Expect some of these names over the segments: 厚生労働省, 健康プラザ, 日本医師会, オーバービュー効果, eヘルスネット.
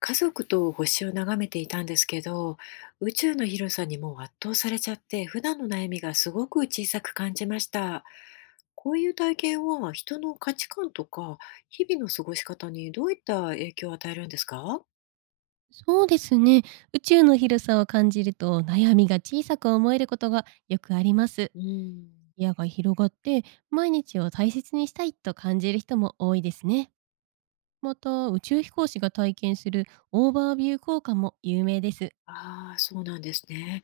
家族と星を眺めていたんですけど、宇宙の広さにもう圧倒されちゃって、普段の悩みがすごく小さく感じました。こういう体験は人の価値観とか日々の過ごし方にどういった影響を与えるんですか？そうですね。宇宙の広さを感じると悩みが小さく思えることがよくあります。うん。視野が広がって毎日を大切にしたいと感じる人も多いですね。また宇宙飛行士が体験するオーバービュー効果も有名です。ああ、そうなんですね。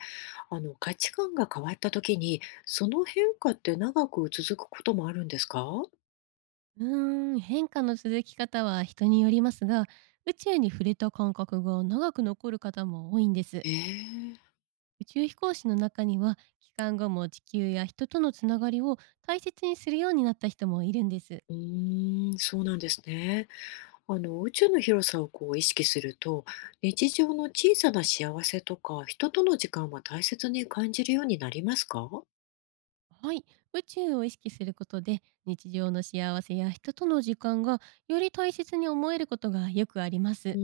あの、価値観が変わった時に、その変化って長く続くこともあるんですか？うーん、変化の続き方は人によりますが、宇宙に触れた感覚が長く残る方も多いんです。ええ。宇宙飛行士の中には、帰還後も地球や人とのつながりを大切にするようになった人もいるんです。うーん、そうなんですね。あの宇宙の広さをこう意識すると日常の小さな幸せとか人との時間は大切に感じるようになりますか？はい、宇宙を意識することで日常の幸せや人との時間がより大切に思えることがよくありまうす。ん。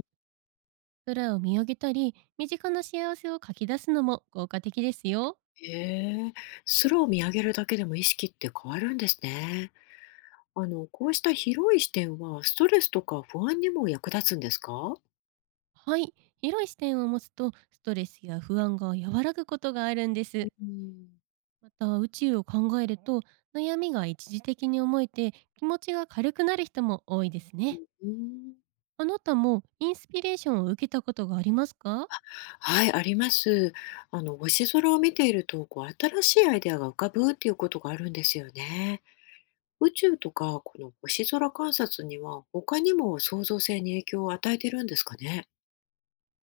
空を見上げたり、身近な幸せを書き出すのも効果的ですよ。へえ。空を見上げるだけでも意識って変わるんですね。あのこうした広い視点はストレスとか不安にも役立つんですか？はい、広い視点を持つとストレスや不安が和らぐことがあるんでうす。ん。また宇宙を考えると悩みが一時的に思えて気持ちが軽くなる人も多いですね。うん。あなたもインスピレーションを受けたことがありますか？はい、あります。あの、星空を見ていると、こう、新しいアイデアが浮かぶっていうことがあるんですよね。宇宙とかこの星空観察には他にも創造性に影響を与えてるんですかね。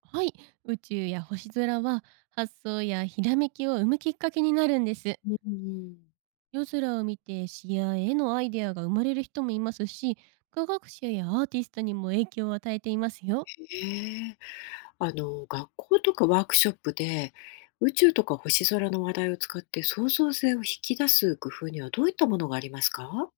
はい、宇宙や星空は発想やひらめきを生むきっかけになるんです。うん、夜空を見て詩や絵のアイデアが生まれる人もいますし、科学者やアーティストにも影響を与えていますよ。へえ。あの学校とかワークショップで宇宙とか星空の話題を使って創造性を引き出す工夫にはどういったものがありますか？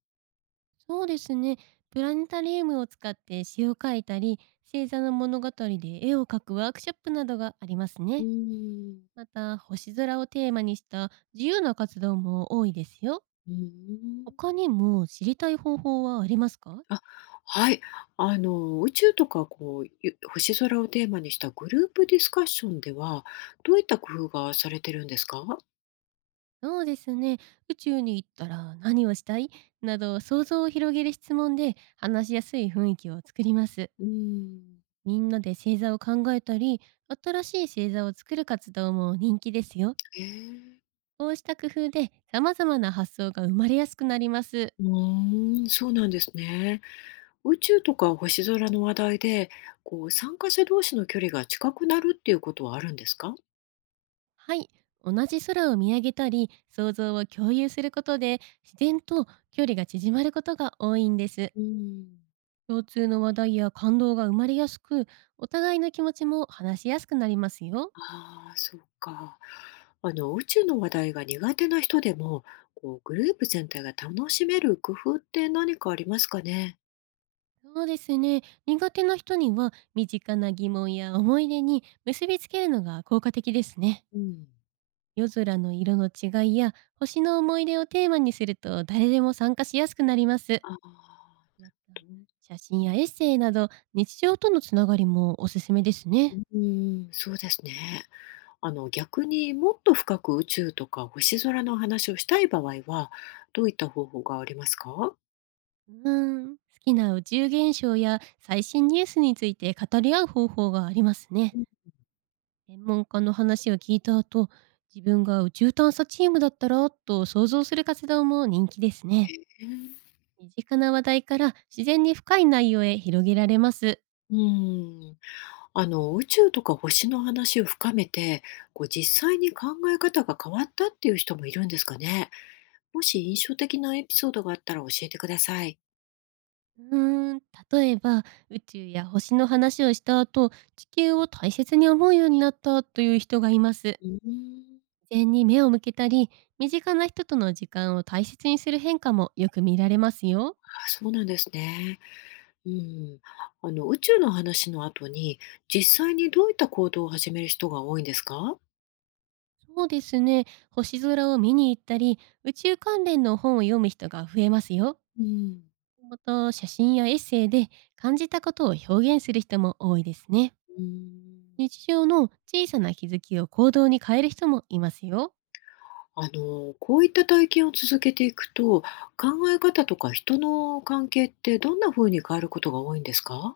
そうですね、プラネタリウムを使って詩を書いたり、星座の物語で絵を描くワークショップなどがありますうーね。ん、また、星空をテーマにした自由な活動も多いですよ。うーん。他にも知りたい方法はありますか？あ、はい。あの、宇宙とかこう、星空をテーマにしたグループディスカッションでは、どういった工夫がされてるんですか？そうですね。宇宙に行ったら何をしたいなど想像を広げる質問で話しやすい雰囲気を作ります。うーん。みんなで星座を考えたり、新しい星座を作る活動も人気ですよ。ええ。こうした工夫で様々な発想が生まれやすくなります。うーん、そうなんですね。宇宙とか星空の話題で、こう、参加者同士の距離が近くなるっていうことはあるんですか？はい。同じ空を見上げたり、想像を共有することで自然と距離が縮まることが多いんです。うん、共通の話題や感動が生まれやすく、お互いの気持ちも話しやすくなりますよ。ああー、そうか。あの、宇宙の話題が苦手な人でも、こう、グループ全体が楽しめる工夫って何かありますかね。そうですね。苦手な人には身近な疑問や思い出に結びつけるのが効果的ですね。うん、夜空の色の違いや星の思い出をテーマにすると誰でも参加しやすくなります。ああ、なまた、るほど。写真やエッセイなど日常とのつながりもおすすめですうね。ーん、そうですね。あの、逆にもっと深く宇宙とか星空の話をしたい場合は、どういった方法がありますか？うーん、好きな宇宙現象や最新ニュースについて語り合う方法がありますね。専門家の話を聞いた後、自分が宇宙探査チームだったらと想像する活動も人気ですね。身近な話題から自然に深い内容へ広げられます。うん。あの、宇宙とか星の話を深めて、こう実際に考え方が変わったっていう人もいるんですかね？もし印象的なエピソードがあったら教えてください。うーん、例えば宇宙や星の話をした後、地球を大切に思うようになったという人がいます。うーん。自然に目を向けたり、身近な人との時間を大切にする変化もよく見られますよ。あ、そうなんですね。うん。あの、宇宙の話の後に、実際にどういった行動を始める人が多いんですか？そうですね、星空を見に行ったり、宇宙関連の本を読む人が増えますよ。うん。また写真やエッセイで感じたことを表現する人も多いですね。うん。日常の小さな気づきを行動に変える人もいますよ。あの、こういった体験を続けていくと、考え方とか人の関係ってどんな風に変わることが多いんですか？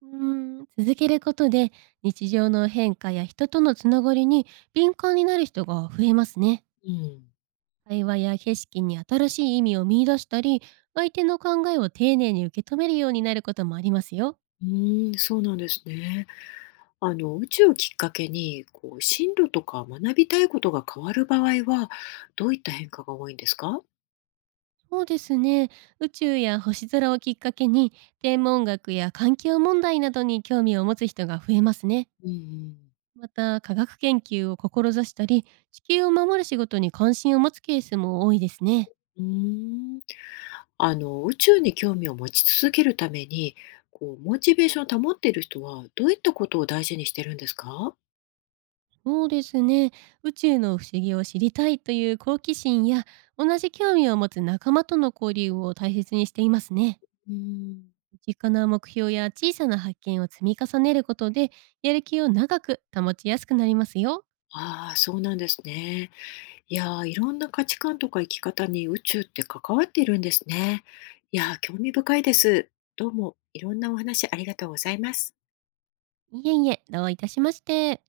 うーん、続けることで日常の変化や人とのつながりに敏感になる人が増えますね。うん。会話や景色に新しい意味を見出したり、相手の考えを丁寧に受け止めるようになることもありますよ。うーん、そうなんですね。あの、宇宙をきっかけに、こう、進路とか学びたいことが変わる場合は、どういった変化が多いんですか？そうですね、宇宙や星空をきっかけに天文学や環境問題などに興味を持つ人が増えますね。うんうん。また、科学研究を志したり、地球を守る仕事に関心を持つケースも多いですね。ーん。あの、宇宙に興味を持ち続けるために、こう、モチベーションを保っている人は、どういったことを大事にしてるんですか？そうですね。宇宙の不思議を知りたいという好奇心や、同じ興味を持つ仲間との交流を大切にしていますね。うん。身近な目標や小さな発見を積み重ねることで、やる気を長く保ちやすくなりますよ。ああ、そうなんですね。いやー、いろんな価値観とか生き方に宇宙って関わっているんですね。いやー、興味深いです。どうも、いろんなお話ありがとうございます。いえいえ、どういたしまして。